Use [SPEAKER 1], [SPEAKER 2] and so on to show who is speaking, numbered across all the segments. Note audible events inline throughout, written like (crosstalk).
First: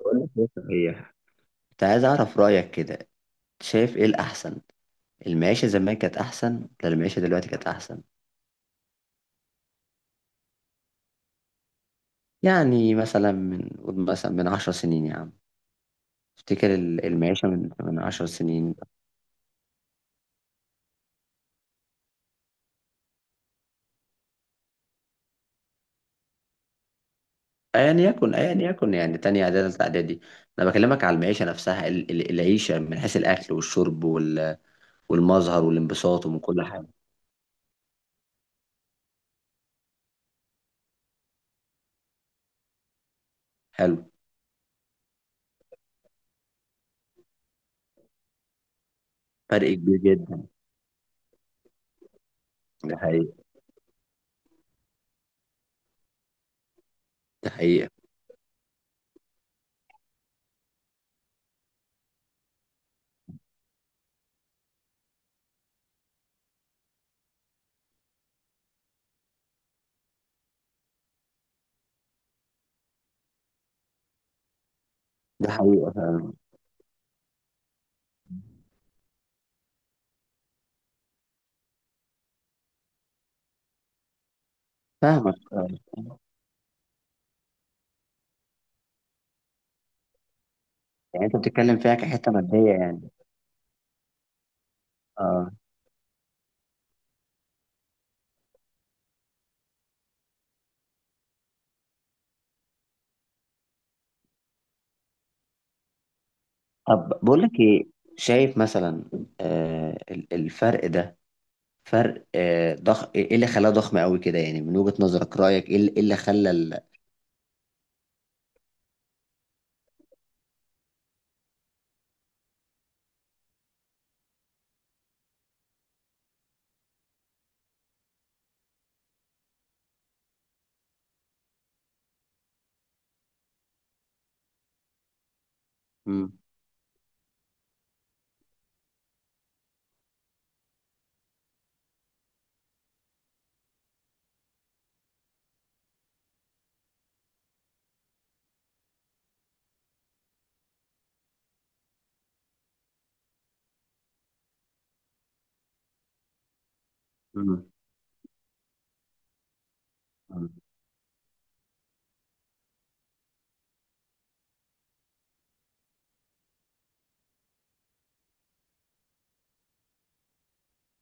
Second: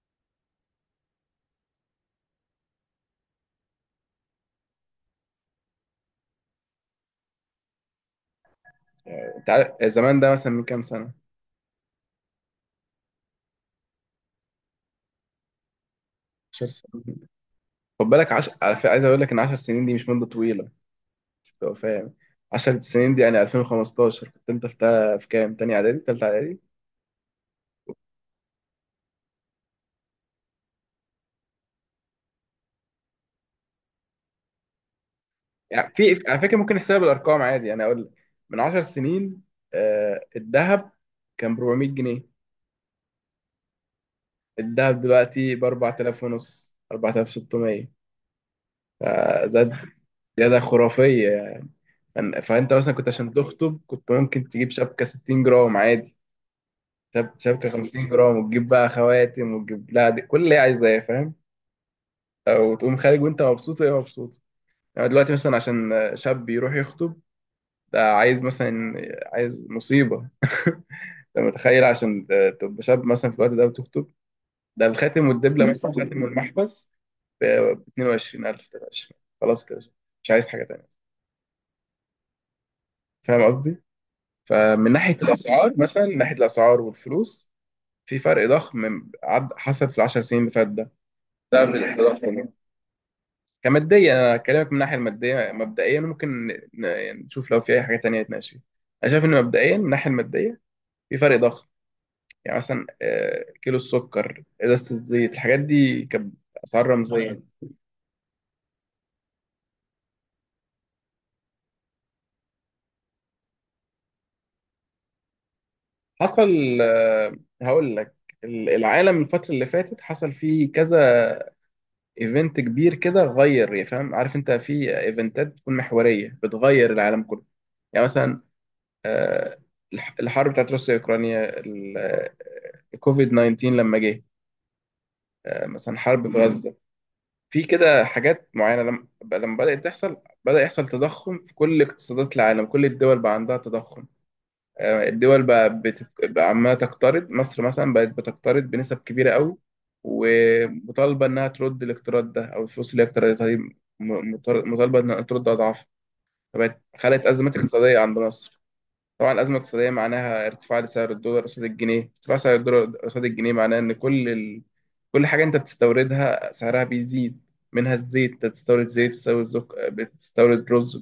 [SPEAKER 1] بقول لك ايه صحيح. كنت عايز اعرف رايك كده. شايف ايه الاحسن؟ المعيشه زمان كانت احسن ولا المعيشه دلوقتي كانت احسن؟
[SPEAKER 2] انت عارف، زمان ده مثلا من كام سنه؟
[SPEAKER 1] يعني مثلا من قول مثلا من 10 سنين يا عم.
[SPEAKER 2] 10
[SPEAKER 1] افتكر
[SPEAKER 2] سنين.
[SPEAKER 1] المعيشه من
[SPEAKER 2] خد
[SPEAKER 1] عشر
[SPEAKER 2] بالك
[SPEAKER 1] سنين
[SPEAKER 2] على فكرة، عايز اقول لك ان 10 سنين دي مش مده طويله. مش تبقى فاهم. 10 سنين دي يعني 2015 كنت انت في كام؟ تاني اعدادي، تالتة اعدادي.
[SPEAKER 1] ايا يكن يعني تانية اعدادي تالتة اعدادي. انا بكلمك على المعيشه نفسها، العيشه من حيث الاكل والشرب والمظهر
[SPEAKER 2] يعني في،
[SPEAKER 1] والانبساط ومن
[SPEAKER 2] على فكره،
[SPEAKER 1] كل
[SPEAKER 2] ممكن
[SPEAKER 1] حاجه.
[SPEAKER 2] نحسبها بالارقام عادي، يعني اقول لك من 10 سنين الذهب كان ب 400 جنيه.
[SPEAKER 1] حلو.
[SPEAKER 2] الذهب دلوقتي ب 4000 ونص، 4600. زاد.
[SPEAKER 1] فرق كبير جدا.
[SPEAKER 2] زياده خرافيه. يعني فانت مثلا
[SPEAKER 1] ده
[SPEAKER 2] كنت
[SPEAKER 1] حقيقة.
[SPEAKER 2] عشان تخطب كنت ممكن تجيب شبكه 60 جرام عادي،
[SPEAKER 1] ده
[SPEAKER 2] شبكة
[SPEAKER 1] حقيقة.
[SPEAKER 2] 50 جرام، وتجيب بقى خواتم، وتجيب، لا دي كل اللي هي عايزاه، فاهم. او تقوم خارج وانت مبسوط وهي مبسوطة. يعني دلوقتي مثلا عشان شاب يروح يخطب، ده عايز مثلا، عايز مصيبة. (laughs) انت متخيل عشان تبقى شاب مثلا في الوقت ده وتخطب، ده الخاتم
[SPEAKER 1] ده
[SPEAKER 2] والدبلة، مثلا
[SPEAKER 1] حقيقة
[SPEAKER 2] الخاتم
[SPEAKER 1] فعلا.
[SPEAKER 2] والمحبس، ب 22000، 23، خلاص كده. مش عايز حاجة تانية. فاهم قصدي؟ فمن ناحية
[SPEAKER 1] فاهمك، آه.
[SPEAKER 2] الأسعار، مثلا من ناحية الأسعار والفلوس، في فرق ضخم عد حصل في العشر سنين اللي فات ده،
[SPEAKER 1] يعني انت
[SPEAKER 2] بسبب
[SPEAKER 1] بتتكلم فيها كحتة
[SPEAKER 2] التضخم.
[SPEAKER 1] مادية يعني؟
[SPEAKER 2] كماديا، انا اكلمك من الناحيه
[SPEAKER 1] اه.
[SPEAKER 2] الماديه مبدئيا، ممكن يعني نشوف لو في اي حاجه تانية نتناقش فيها. انا شايف ان مبدئيا من الناحيه الماديه، في فرق ضخم. يعني مثلا، كيلو السكر، ازازه الزيت، الحاجات دي كانت اسعار
[SPEAKER 1] طب
[SPEAKER 2] رمزيه.
[SPEAKER 1] بقول لك ايه، شايف مثلا الفرق ده فرق ضخ ايه، إيه اللي خلاه ضخم قوي كده يعني؟ من وجهة نظرك، رأيك ايه؟ اللي إيه اللي خلى
[SPEAKER 2] حصل، هقول لك، العالم، الفتره اللي فاتت حصل فيه كذا ايفنت كبير كده، غير يعني، فاهم، عارف انت في ايفنتات بتكون محوريه بتغير العالم كله. يعني مثلا، آه، الحرب بتاعت روسيا واوكرانيا، كوفيد 19 لما جه، مثلا حرب
[SPEAKER 1] مم.
[SPEAKER 2] في غزة. في كده حاجات معينة، لما بدأت تحصل، بدأ يحصل تضخم في كل اقتصادات العالم، كل الدول بقى عندها تضخم. الدول بقى عمالة تقترض، مصر مثلا بقت بتقترض بنسب كبيرة قوي، ومطالبة إنها ترد الاقتراض ده، أو الفلوس اللي هي اقترضتها دي، مطالبة إنها ترد أضعاف. فبقت خلقت أزمات
[SPEAKER 1] مم.
[SPEAKER 2] اقتصادية عند مصر. طبعا، الأزمة الاقتصادية معناها ارتفاع لسعر الدولار قصاد الجنيه، ارتفاع سعر الدولار قصاد الجنيه معناه إن كل كل حاجة أنت بتستوردها سعرها بيزيد، منها الزيت، أنت بتستورد زيت، بتستورد بتستورد رز،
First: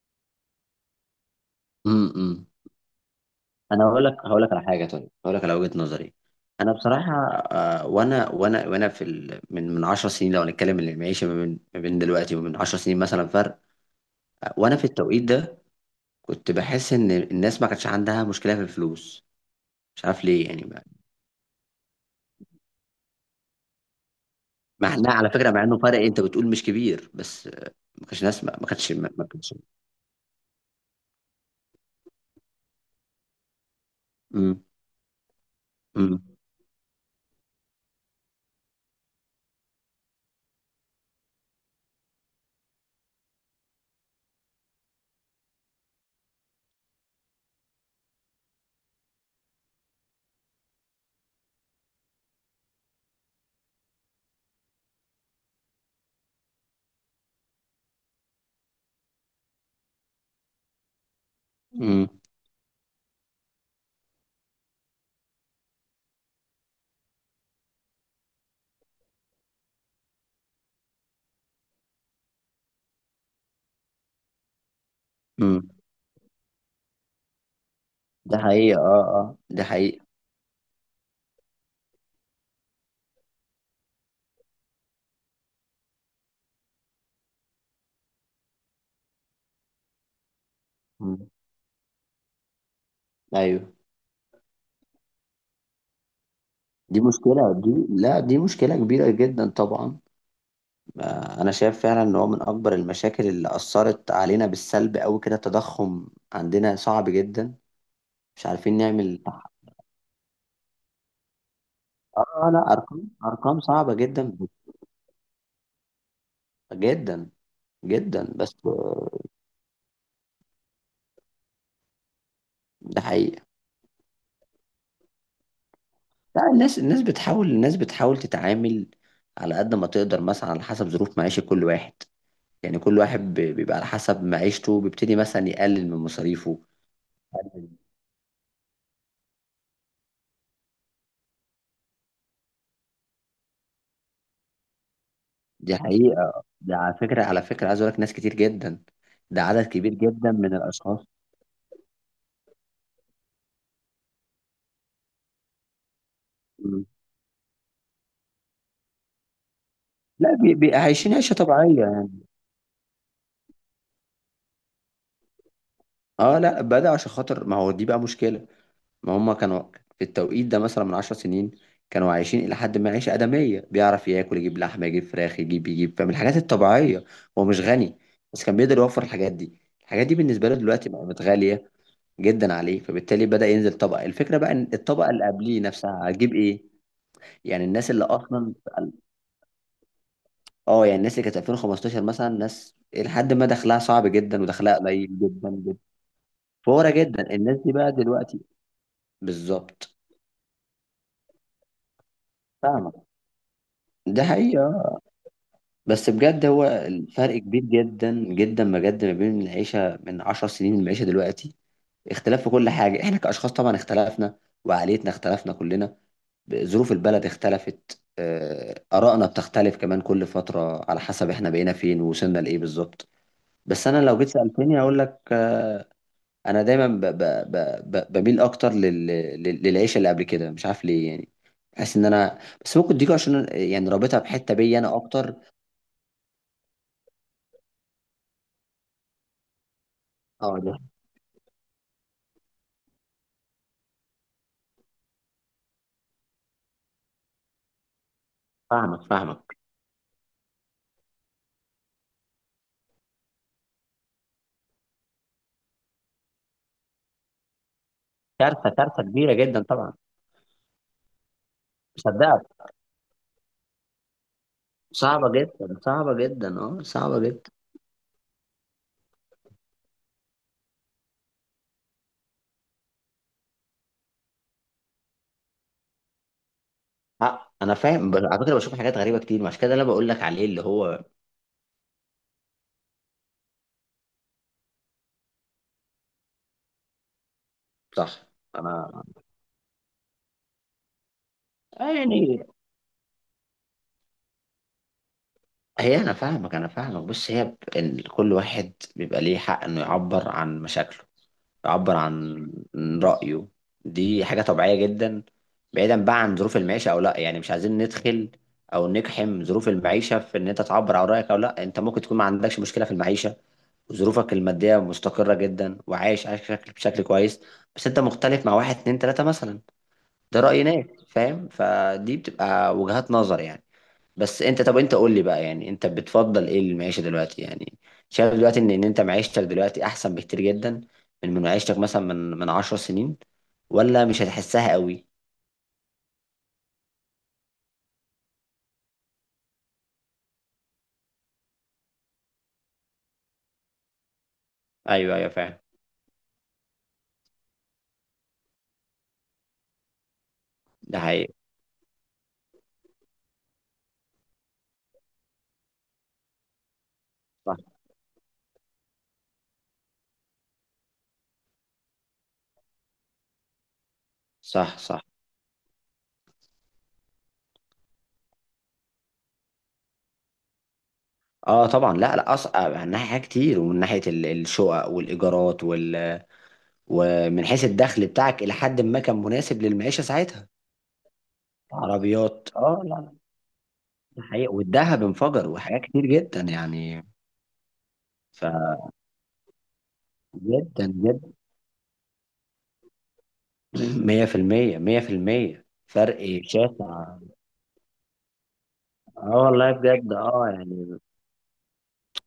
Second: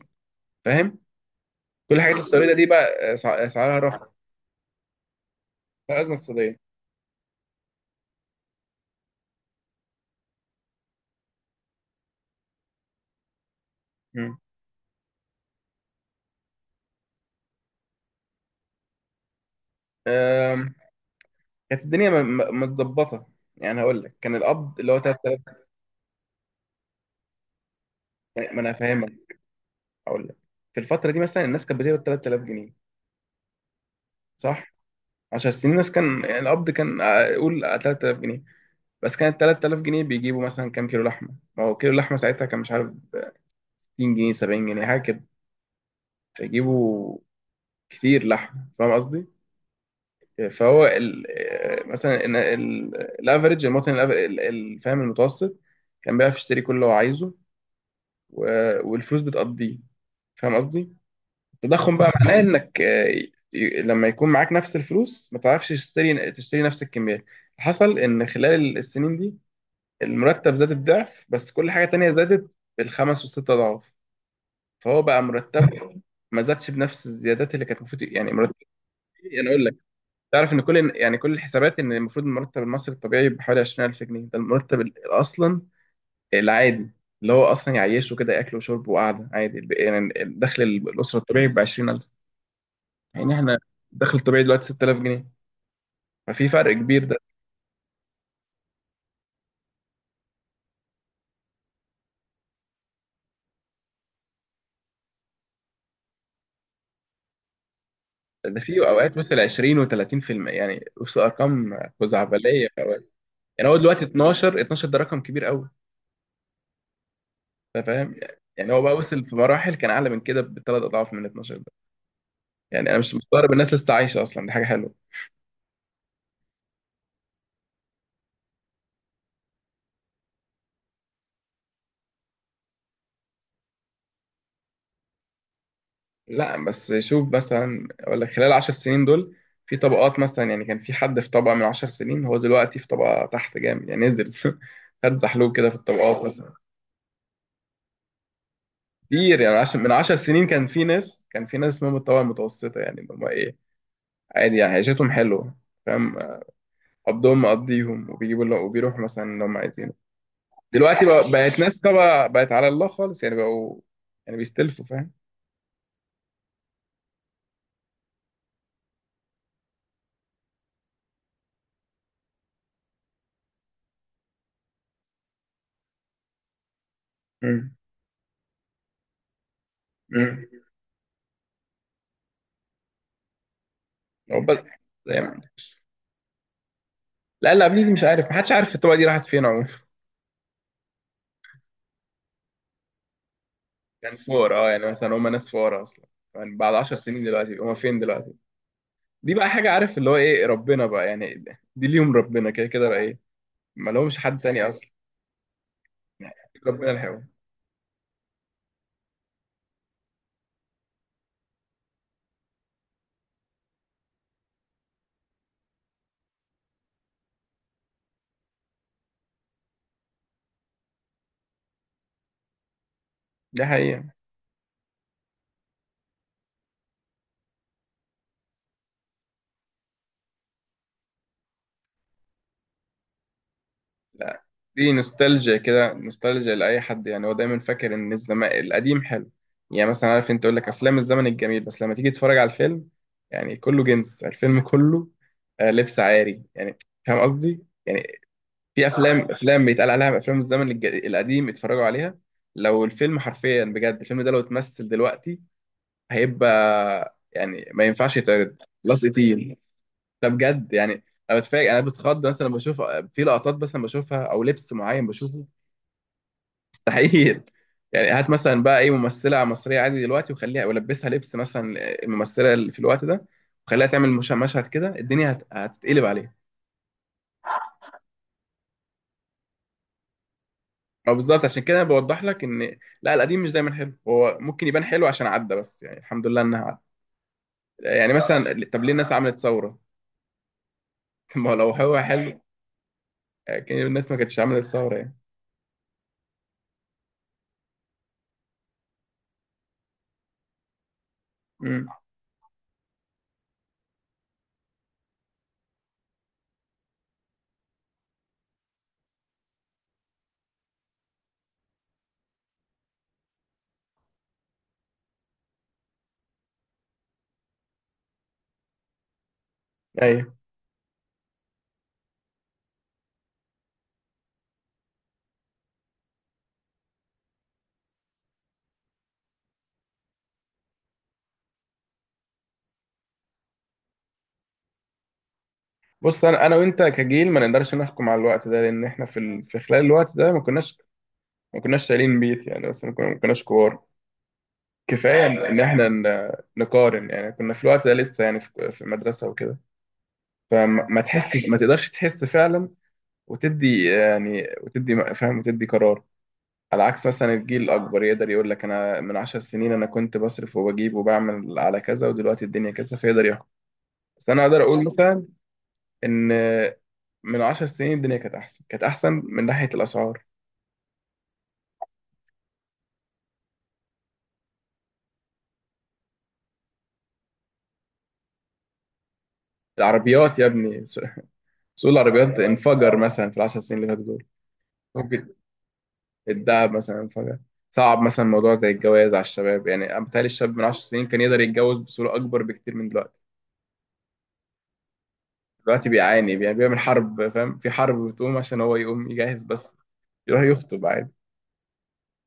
[SPEAKER 2] فاهم؟ كل
[SPEAKER 1] مم.
[SPEAKER 2] حاجة
[SPEAKER 1] مم.
[SPEAKER 2] بتستوردها دي بقى سعرها
[SPEAKER 1] انا هقول
[SPEAKER 2] رفع،
[SPEAKER 1] لك هقول لك على حاجة. طيب هقول لك على وجهة
[SPEAKER 2] ده أزمة
[SPEAKER 1] نظري.
[SPEAKER 2] اقتصادية.
[SPEAKER 1] انا بصراحة وانا في من 10 سنين، لو هنتكلم من المعيشة ما بين ما بين دلوقتي ومن 10 سنين، مثلا فرق.
[SPEAKER 2] مم.
[SPEAKER 1] وانا في التوقيت ده كنت بحس ان الناس ما كانتش عندها مشكلة في الفلوس. مش عارف ليه يعني.
[SPEAKER 2] أم، كانت الدنيا متظبطة، يعني هقول لك، كان القبض اللي
[SPEAKER 1] مع
[SPEAKER 2] هو
[SPEAKER 1] انها على
[SPEAKER 2] 3000.
[SPEAKER 1] فكره، مع انه فرق انت بتقول مش كبير، بس ما كانش نسمع،
[SPEAKER 2] ما
[SPEAKER 1] ما
[SPEAKER 2] أنا
[SPEAKER 1] كانش ما
[SPEAKER 2] فاهمك،
[SPEAKER 1] ما كانش
[SPEAKER 2] هقول لك، في الفترة دي مثلا، الناس كانت بتقبض 3000 جنيه،
[SPEAKER 1] امم.
[SPEAKER 2] صح؟ 10 سنين الناس كان،
[SPEAKER 1] امم.
[SPEAKER 2] يعني القبض كان، قول 3000 جنيه. بس كانت 3000 جنيه بيجيبوا مثلا كام كيلو لحمه؟ ما هو كيلو اللحمه ساعتها كان، مش عارف، 60 جنيه، 70 جنيه، حاجه كده. فيجيبوا كتير لحمه، فاهم قصدي. فهو ال آه، مثلا إن الافريج، المواطن، فاهم، المتوسط، كان بيعرف يشتري كل اللي هو عايزه، والفلوس بتقضيه، فاهم قصدي. التضخم
[SPEAKER 1] امم.
[SPEAKER 2] بقى معناه انك، لما يكون معاك نفس الفلوس، ما تعرفش تشتري نفس الكميات. حصل ان خلال السنين دي، المرتب زاد الضعف، بس كل حاجة تانية زادت بالخمس والست أضعاف. فهو بقى
[SPEAKER 1] امم.
[SPEAKER 2] مرتبه ما زادش بنفس الزيادات اللي كانت المفروض، يعني
[SPEAKER 1] ده
[SPEAKER 2] مرتب.
[SPEAKER 1] حقيقه، اه اه،
[SPEAKER 2] يعني
[SPEAKER 1] ده
[SPEAKER 2] أقول لك،
[SPEAKER 1] حقيقه.
[SPEAKER 2] تعرف إن كل الحسابات، إن المفروض المرتب المصري الطبيعي بحوالي 20000 جنيه، ده المرتب أصلا العادي، اللي هو أصلا يعيشه كده، أكل وشرب وقعدة عادي، يعني الدخل الأسرة
[SPEAKER 1] مم.
[SPEAKER 2] الطبيعي ب 20000. يعني إحنا،
[SPEAKER 1] ايوه.
[SPEAKER 2] الدخل الطبيعي دلوقتي 6000 جنيه. ففي فرق
[SPEAKER 1] دي
[SPEAKER 2] كبير ده.
[SPEAKER 1] مشكله، دي، لا دي مشكله كبيره جدا طبعا. انا شايف فعلا ان هو من اكبر المشاكل اللي اثرت علينا بالسلب قوي كده التضخم. عندنا صعب جدا. مش
[SPEAKER 2] ده
[SPEAKER 1] عارفين
[SPEAKER 2] في أوقات
[SPEAKER 1] نعمل
[SPEAKER 2] وصل
[SPEAKER 1] تح-.
[SPEAKER 2] 20 و30%، يعني وصل أرقام
[SPEAKER 1] اه لا،
[SPEAKER 2] خزعبلية.
[SPEAKER 1] ارقام، ارقام
[SPEAKER 2] يعني هو
[SPEAKER 1] صعبه
[SPEAKER 2] دلوقتي
[SPEAKER 1] جدا.
[SPEAKER 2] 12 ده رقم كبير قوي،
[SPEAKER 1] جدا
[SPEAKER 2] انت فاهم.
[SPEAKER 1] جدا بس.
[SPEAKER 2] يعني هو بقى وصل في مراحل كان اعلى من كده ب3 اضعاف من 12 ده. يعني انا
[SPEAKER 1] ده
[SPEAKER 2] مش
[SPEAKER 1] حقيقي.
[SPEAKER 2] مستغرب الناس لسه عايشه اصلا، دي حاجه حلوه.
[SPEAKER 1] لا الناس، الناس بتحاول تتعامل على قد ما تقدر، مثلا على حسب ظروف معيشة كل واحد. يعني كل واحد بيبقى على حسب معيشته بيبتدي مثلا يقلل من مصاريفه.
[SPEAKER 2] لا، بس شوف مثلا، اقول لك خلال 10 سنين دول، في طبقات مثلا، يعني كان في حد في طبقه من 10 سنين، هو دلوقتي في طبقه تحت جامد، يعني نزل (laughs) خد زحلوب كده في
[SPEAKER 1] دي
[SPEAKER 2] الطبقات
[SPEAKER 1] حقيقة.
[SPEAKER 2] مثلا.
[SPEAKER 1] ده على فكرة، على فكرة عايز أقول لك ناس كتير جدا.
[SPEAKER 2] كتير،
[SPEAKER 1] ده
[SPEAKER 2] يعني
[SPEAKER 1] عدد
[SPEAKER 2] عشان من
[SPEAKER 1] كبير
[SPEAKER 2] 10
[SPEAKER 1] جدا
[SPEAKER 2] سنين
[SPEAKER 1] من
[SPEAKER 2] كان في
[SPEAKER 1] الأشخاص.
[SPEAKER 2] ناس كان في ناس اسمهم الطبقه المتوسطه، يعني اللي هم ايه، عادي يعني عيشتهم حلوه، فاهم.
[SPEAKER 1] مم.
[SPEAKER 2] قبضهم مقضيهم، وبيجيبوا اللي، وبيروحوا مثلا اللي هم عايزينه.
[SPEAKER 1] لا
[SPEAKER 2] دلوقتي
[SPEAKER 1] عايشين
[SPEAKER 2] بقى،
[SPEAKER 1] عيشة
[SPEAKER 2] بقت ناس
[SPEAKER 1] طبيعية.
[SPEAKER 2] طبعا، بقت على الله خالص، يعني بقوا، يعني بيستلفوا، فاهم.
[SPEAKER 1] اه لا بدأ، عشان خاطر ما هو دي بقى مشكلة. ما هم كانوا في التوقيت ده مثلا من عشر سنين كانوا عايشين إلى حد ما عيشة آدمية، بيعرف ياكل، يجيب لحمة، يجيب فراخ، يجيب فمن الحاجات الطبيعية. هو مش
[SPEAKER 2] امم
[SPEAKER 1] غني، بس كان بيقدر يوفر الحاجات دي. الحاجات دي
[SPEAKER 2] امم
[SPEAKER 1] بالنسبة له دلوقتي بقت غالية جدا عليه، فبالتالي بدأ ينزل طبقة. الفكرة
[SPEAKER 2] هو
[SPEAKER 1] بقى
[SPEAKER 2] بس،
[SPEAKER 1] إن الطبقة
[SPEAKER 2] زي
[SPEAKER 1] اللي
[SPEAKER 2] ما،
[SPEAKER 1] قبليه نفسها هتجيب إيه؟
[SPEAKER 2] لا، اللي
[SPEAKER 1] يعني
[SPEAKER 2] قبليه
[SPEAKER 1] الناس
[SPEAKER 2] دي، مش
[SPEAKER 1] اللي
[SPEAKER 2] عارف، محدش
[SPEAKER 1] أصلا،
[SPEAKER 2] عارف الطبقه دي راحت فين عموما.
[SPEAKER 1] اه يعني الناس اللي كانت 2015 مثلا، ناس لحد ما دخلها صعب
[SPEAKER 2] كان
[SPEAKER 1] جدا
[SPEAKER 2] فقراء، اه،
[SPEAKER 1] ودخلها
[SPEAKER 2] يعني مثلا
[SPEAKER 1] قليل
[SPEAKER 2] هم ناس
[SPEAKER 1] جدا جدا.
[SPEAKER 2] فقراء اصلا. يعني بعد
[SPEAKER 1] فورة
[SPEAKER 2] 10 سنين
[SPEAKER 1] جدا
[SPEAKER 2] دلوقتي
[SPEAKER 1] الناس دي
[SPEAKER 2] هم
[SPEAKER 1] بقى
[SPEAKER 2] فين دلوقتي؟
[SPEAKER 1] دلوقتي.
[SPEAKER 2] دي بقى حاجه،
[SPEAKER 1] بالظبط.
[SPEAKER 2] عارف اللي هو ايه، ربنا بقى، يعني دي ليهم ربنا، كده كده
[SPEAKER 1] فاهمة.
[SPEAKER 2] بقى ايه. ما لهمش
[SPEAKER 1] ده
[SPEAKER 2] حد تاني
[SPEAKER 1] حقيقة.
[SPEAKER 2] اصلا.
[SPEAKER 1] بس
[SPEAKER 2] يعني،
[SPEAKER 1] بجد هو
[SPEAKER 2] ربنا الحيوان.
[SPEAKER 1] الفرق كبير جدا جدا بجد ما بين العيشة من 10 سنين للعيشة دلوقتي. اختلاف في كل حاجة. احنا كأشخاص طبعا اختلفنا، وعقليتنا اختلفنا كلنا، ظروف البلد اختلفت، آرائنا بتختلف كمان كل فترة على حسب احنا بقينا فين ووصلنا لإيه بالظبط.
[SPEAKER 2] ده
[SPEAKER 1] بس أنا
[SPEAKER 2] حقيقه.
[SPEAKER 1] لو جيت سألتني هقول لك، أنا دايما ب ب ب ب بميل أكتر للعيشة اللي قبل كده، مش عارف ليه يعني. بحس إن أنا، بس ممكن دي عشان يعني رابطها
[SPEAKER 2] لا،
[SPEAKER 1] بحتة بيا
[SPEAKER 2] دي
[SPEAKER 1] أنا أكتر.
[SPEAKER 2] نوستالجيا كده، نوستالجيا لأي حد، يعني هو دايما فاكر إن الزمان القديم حلو. يعني مثلا عارف أنت، يقول
[SPEAKER 1] اه
[SPEAKER 2] لك
[SPEAKER 1] ده.
[SPEAKER 2] أفلام الزمن الجميل، بس لما تيجي تتفرج على الفيلم، يعني كله جنس، الفيلم كله لبس عاري، يعني. فاهم قصدي؟ يعني في
[SPEAKER 1] فاهمك،
[SPEAKER 2] أفلام
[SPEAKER 1] فاهمك.
[SPEAKER 2] أفلام بيتقال عليها أفلام الزمن القديم، اتفرجوا عليها. لو الفيلم حرفيا، بجد الفيلم ده لو اتمثل دلوقتي، هيبقى يعني ما ينفعش يتعرض.
[SPEAKER 1] كارثه، كارثه
[SPEAKER 2] لصق
[SPEAKER 1] كبيره
[SPEAKER 2] تقيل.
[SPEAKER 1] جدا طبعا.
[SPEAKER 2] ده بجد يعني. انا بتفاجئ، انا بتخض
[SPEAKER 1] مصدقك.
[SPEAKER 2] مثلا لما بشوف، في لقطات، بس لما بشوفها او لبس معين
[SPEAKER 1] صعبه
[SPEAKER 2] بشوفه،
[SPEAKER 1] جدا، صعبه جدا، اه صعبه
[SPEAKER 2] مستحيل.
[SPEAKER 1] جدا.
[SPEAKER 2] يعني هات مثلا بقى اي ممثله مصريه عادي دلوقتي وخليها، ولبسها لبس مثلا الممثله اللي في الوقت ده، وخليها تعمل مشهد كده، الدنيا هتتقلب عليها.
[SPEAKER 1] آه انا فاهم، بس على فكره بشوف حاجات غريبه كتير، مش كده اللي انا بقول لك عليه اللي هو.
[SPEAKER 2] ما بالظبط، عشان كده انا بوضح لك ان لا، القديم مش دايما حلو، هو ممكن يبان حلو عشان عدى، بس يعني الحمد لله انها عدى. يعني
[SPEAKER 1] صح.
[SPEAKER 2] مثلا، طب ليه
[SPEAKER 1] انا
[SPEAKER 2] الناس عملت ثوره؟ (laughs) ما هو لو هو حلو،
[SPEAKER 1] يعني.
[SPEAKER 2] كان الناس ما كانتش عملت ثوره يعني.
[SPEAKER 1] هي انا فاهمك، انا فاهمك. بص، هي إن كل واحد بيبقى ليه حق انه يعبر عن مشاكله، يعبر
[SPEAKER 2] امم.
[SPEAKER 1] عن رايه. دي حاجه طبيعيه جدا. بعيدا بقى عن ظروف المعيشه او لا، يعني مش عايزين ندخل او نقحم ظروف المعيشه في ان انت تعبر عن رايك او لا. انت ممكن تكون ما عندكش مشكله في المعيشه، ظروفك المادية مستقرة جدا وعايش، عايش بشكل، بشكل كويس، بس انت مختلف مع واحد اتنين تلاتة مثلا. ده رأي ناس، فاهم؟ فدي بتبقى وجهات نظر يعني. بس انت، طب انت قول لي بقى، يعني انت بتفضل ايه المعيشة دلوقتي يعني؟ شايف دلوقتي ان، ان انت معيشتك دلوقتي احسن بكتير جدا من، من معيشتك مثلا من 10 سنين، ولا مش هتحسها قوي؟
[SPEAKER 2] بص، انا وانت كجيل ما نقدرش نحكم على الوقت ده، لان احنا في في خلال الوقت ده ما كناش، ما كناش شايلين بيت يعني، بس ما كناش كبار.
[SPEAKER 1] ايوه،
[SPEAKER 2] كفايه
[SPEAKER 1] ايوه
[SPEAKER 2] ان
[SPEAKER 1] فاهم.
[SPEAKER 2] إن احنا نقارن، يعني كنا في الوقت ده لسه يعني في المدرسه وكده. فما
[SPEAKER 1] ده
[SPEAKER 2] ما
[SPEAKER 1] حقيقي.
[SPEAKER 2] تحسش، ما تقدرش تحس فعلا، وتدي يعني وتدي فاهم وتدي قرار. على عكس مثلا
[SPEAKER 1] صح.
[SPEAKER 2] الجيل الاكبر يقدر يقول لك، انا من 10 سنين انا كنت بصرف وبجيب وبعمل على كذا، ودلوقتي الدنيا كذا، فيقدر يحكم. بس انا اقدر
[SPEAKER 1] صح.
[SPEAKER 2] اقول
[SPEAKER 1] صح.
[SPEAKER 2] مثلا ان من 10 سنين الدنيا كانت احسن، كانت احسن من ناحيه الاسعار.
[SPEAKER 1] اه طبعا، لا لا، اصعب من ناحية حاجات كتير، ومن ناحية الشقق والايجارات وال، ومن حيث الدخل بتاعك إلى حد ما كان مناسب للمعيشة
[SPEAKER 2] العربيات يا
[SPEAKER 1] ساعتها.
[SPEAKER 2] ابني، سوق، سوق العربيات
[SPEAKER 1] عربيات، اه لا
[SPEAKER 2] انفجر
[SPEAKER 1] لا.
[SPEAKER 2] مثلا في العشر سنين اللي فاتوا
[SPEAKER 1] ده
[SPEAKER 2] دول.
[SPEAKER 1] حقيقي، والذهب
[SPEAKER 2] ممكن
[SPEAKER 1] انفجر، وحاجات كتير جدا
[SPEAKER 2] الدهب مثلا
[SPEAKER 1] يعني.
[SPEAKER 2] انفجر. صعب مثلا
[SPEAKER 1] ف
[SPEAKER 2] موضوع زي الجواز على الشباب، يعني أنا بتهيألي الشاب من عشر
[SPEAKER 1] جدا
[SPEAKER 2] سنين كان
[SPEAKER 1] جدا.
[SPEAKER 2] يقدر يتجوز بصوره اكبر بكتير من دلوقتي.
[SPEAKER 1] (clears throat) 100%، 100%
[SPEAKER 2] دلوقتي بيعاني،
[SPEAKER 1] فرق
[SPEAKER 2] يعني بيعمل
[SPEAKER 1] شاسع.
[SPEAKER 2] حرب، فاهم، في حرب بتقوم عشان هو يقوم
[SPEAKER 1] اه
[SPEAKER 2] يجهز
[SPEAKER 1] والله
[SPEAKER 2] بس
[SPEAKER 1] بجد،
[SPEAKER 2] يروح
[SPEAKER 1] اه
[SPEAKER 2] يخطب
[SPEAKER 1] يعني.
[SPEAKER 2] عادي.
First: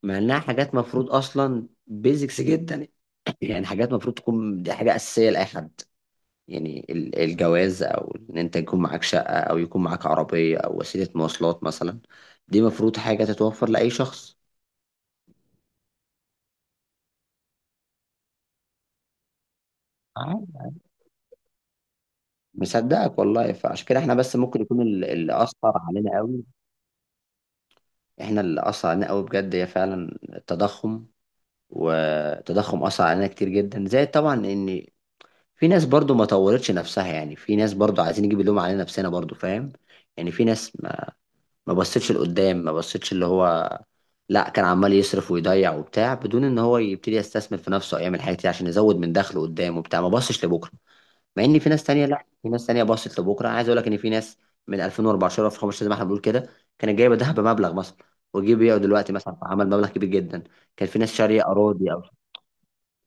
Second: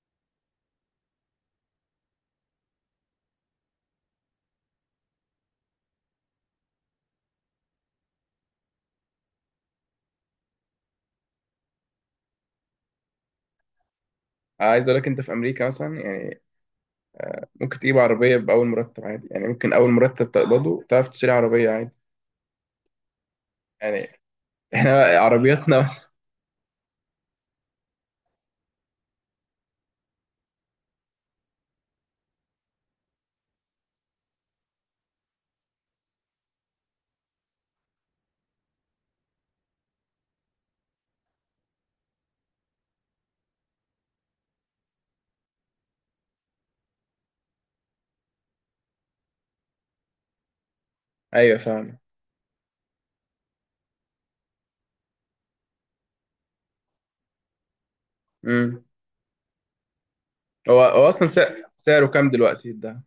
[SPEAKER 1] مع انها حاجات مفروض اصلا بيزكس جدا. (clears throat) يعني حاجات مفروض تكون دي حاجه اساسيه لاي حد. يعني الجواز، او ان انت يكون معاك شقه، او يكون معاك عربيه او وسيله مواصلات مثلا، دي مفروض حاجه تتوفر لاي شخص.
[SPEAKER 2] عايز اقول لك، انت في امريكا مثلا يعني، ممكن تجيب عربيه باول مرتب عادي، يعني ممكن اول مرتب
[SPEAKER 1] عادي.
[SPEAKER 2] تقبضه تعرف تشتري عربيه عادي.
[SPEAKER 1] مصدقك والله. فعشان كده احنا
[SPEAKER 2] يعني
[SPEAKER 1] بس ممكن يكون
[SPEAKER 2] احنا
[SPEAKER 1] اللي اثر
[SPEAKER 2] عربياتنا. (laughs)
[SPEAKER 1] علينا قوي، احنا اللي اثر علينا قوي بجد هي فعلا التضخم. والتضخم اثر علينا كتير جدا، زائد طبعا ان في ناس برضو ما طورتش نفسها. يعني في ناس برضو عايزين نجيب اللوم علينا نفسنا برضو، فاهم؟ يعني في ناس ما، ما بصتش لقدام، ما بصتش اللي هو، لا، كان عمال يصرف ويضيع وبتاع بدون ان هو يبتدي يستثمر في نفسه او يعمل حاجات كتير عشان يزود من دخله قدام وبتاع. ما بصش لبكره. مع
[SPEAKER 2] ايوه
[SPEAKER 1] ان في ناس
[SPEAKER 2] فاهم.
[SPEAKER 1] تانية لا، في ناس تانية باصت لبكره. عايز اقول لك ان في ناس من 2014، 2015 زي ما احنا بنقول كده، كانت جايبه ذهب بمبلغ مثلا، وجي بيعه
[SPEAKER 2] امم.
[SPEAKER 1] دلوقتي مثلا، عمل مبلغ كبير جدا.
[SPEAKER 2] هو
[SPEAKER 1] كان في
[SPEAKER 2] هو
[SPEAKER 1] ناس
[SPEAKER 2] اصلا
[SPEAKER 1] شاريه
[SPEAKER 2] سعر
[SPEAKER 1] اراضي او،
[SPEAKER 2] سعره كام دلوقتي ده؟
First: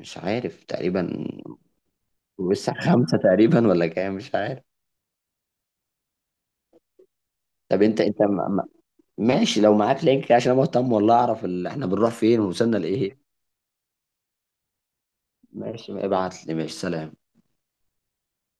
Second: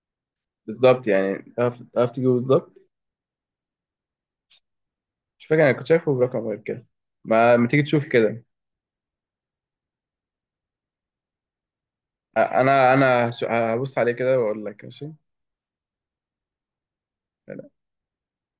[SPEAKER 1] مش عارف
[SPEAKER 2] بالظبط،
[SPEAKER 1] تقريبا.
[SPEAKER 2] يعني تعرف تجيبه بالظبط.
[SPEAKER 1] لسه خمسه تقريبا ولا كام مش عارف.
[SPEAKER 2] مش فاكر، انا كنت شايفه برقم غير كده. ما تيجي
[SPEAKER 1] طب انت،
[SPEAKER 2] تشوف
[SPEAKER 1] انت
[SPEAKER 2] كده.
[SPEAKER 1] ماشي، لو معاك لينك عشان انا مهتم والله اعرف اللي احنا بنروح
[SPEAKER 2] أ-
[SPEAKER 1] فين ووصلنا
[SPEAKER 2] انا
[SPEAKER 1] لايه.
[SPEAKER 2] انا هبص عليه كده واقول لك ماشي
[SPEAKER 1] ماشي، ابعت لي، ماشي، سلام.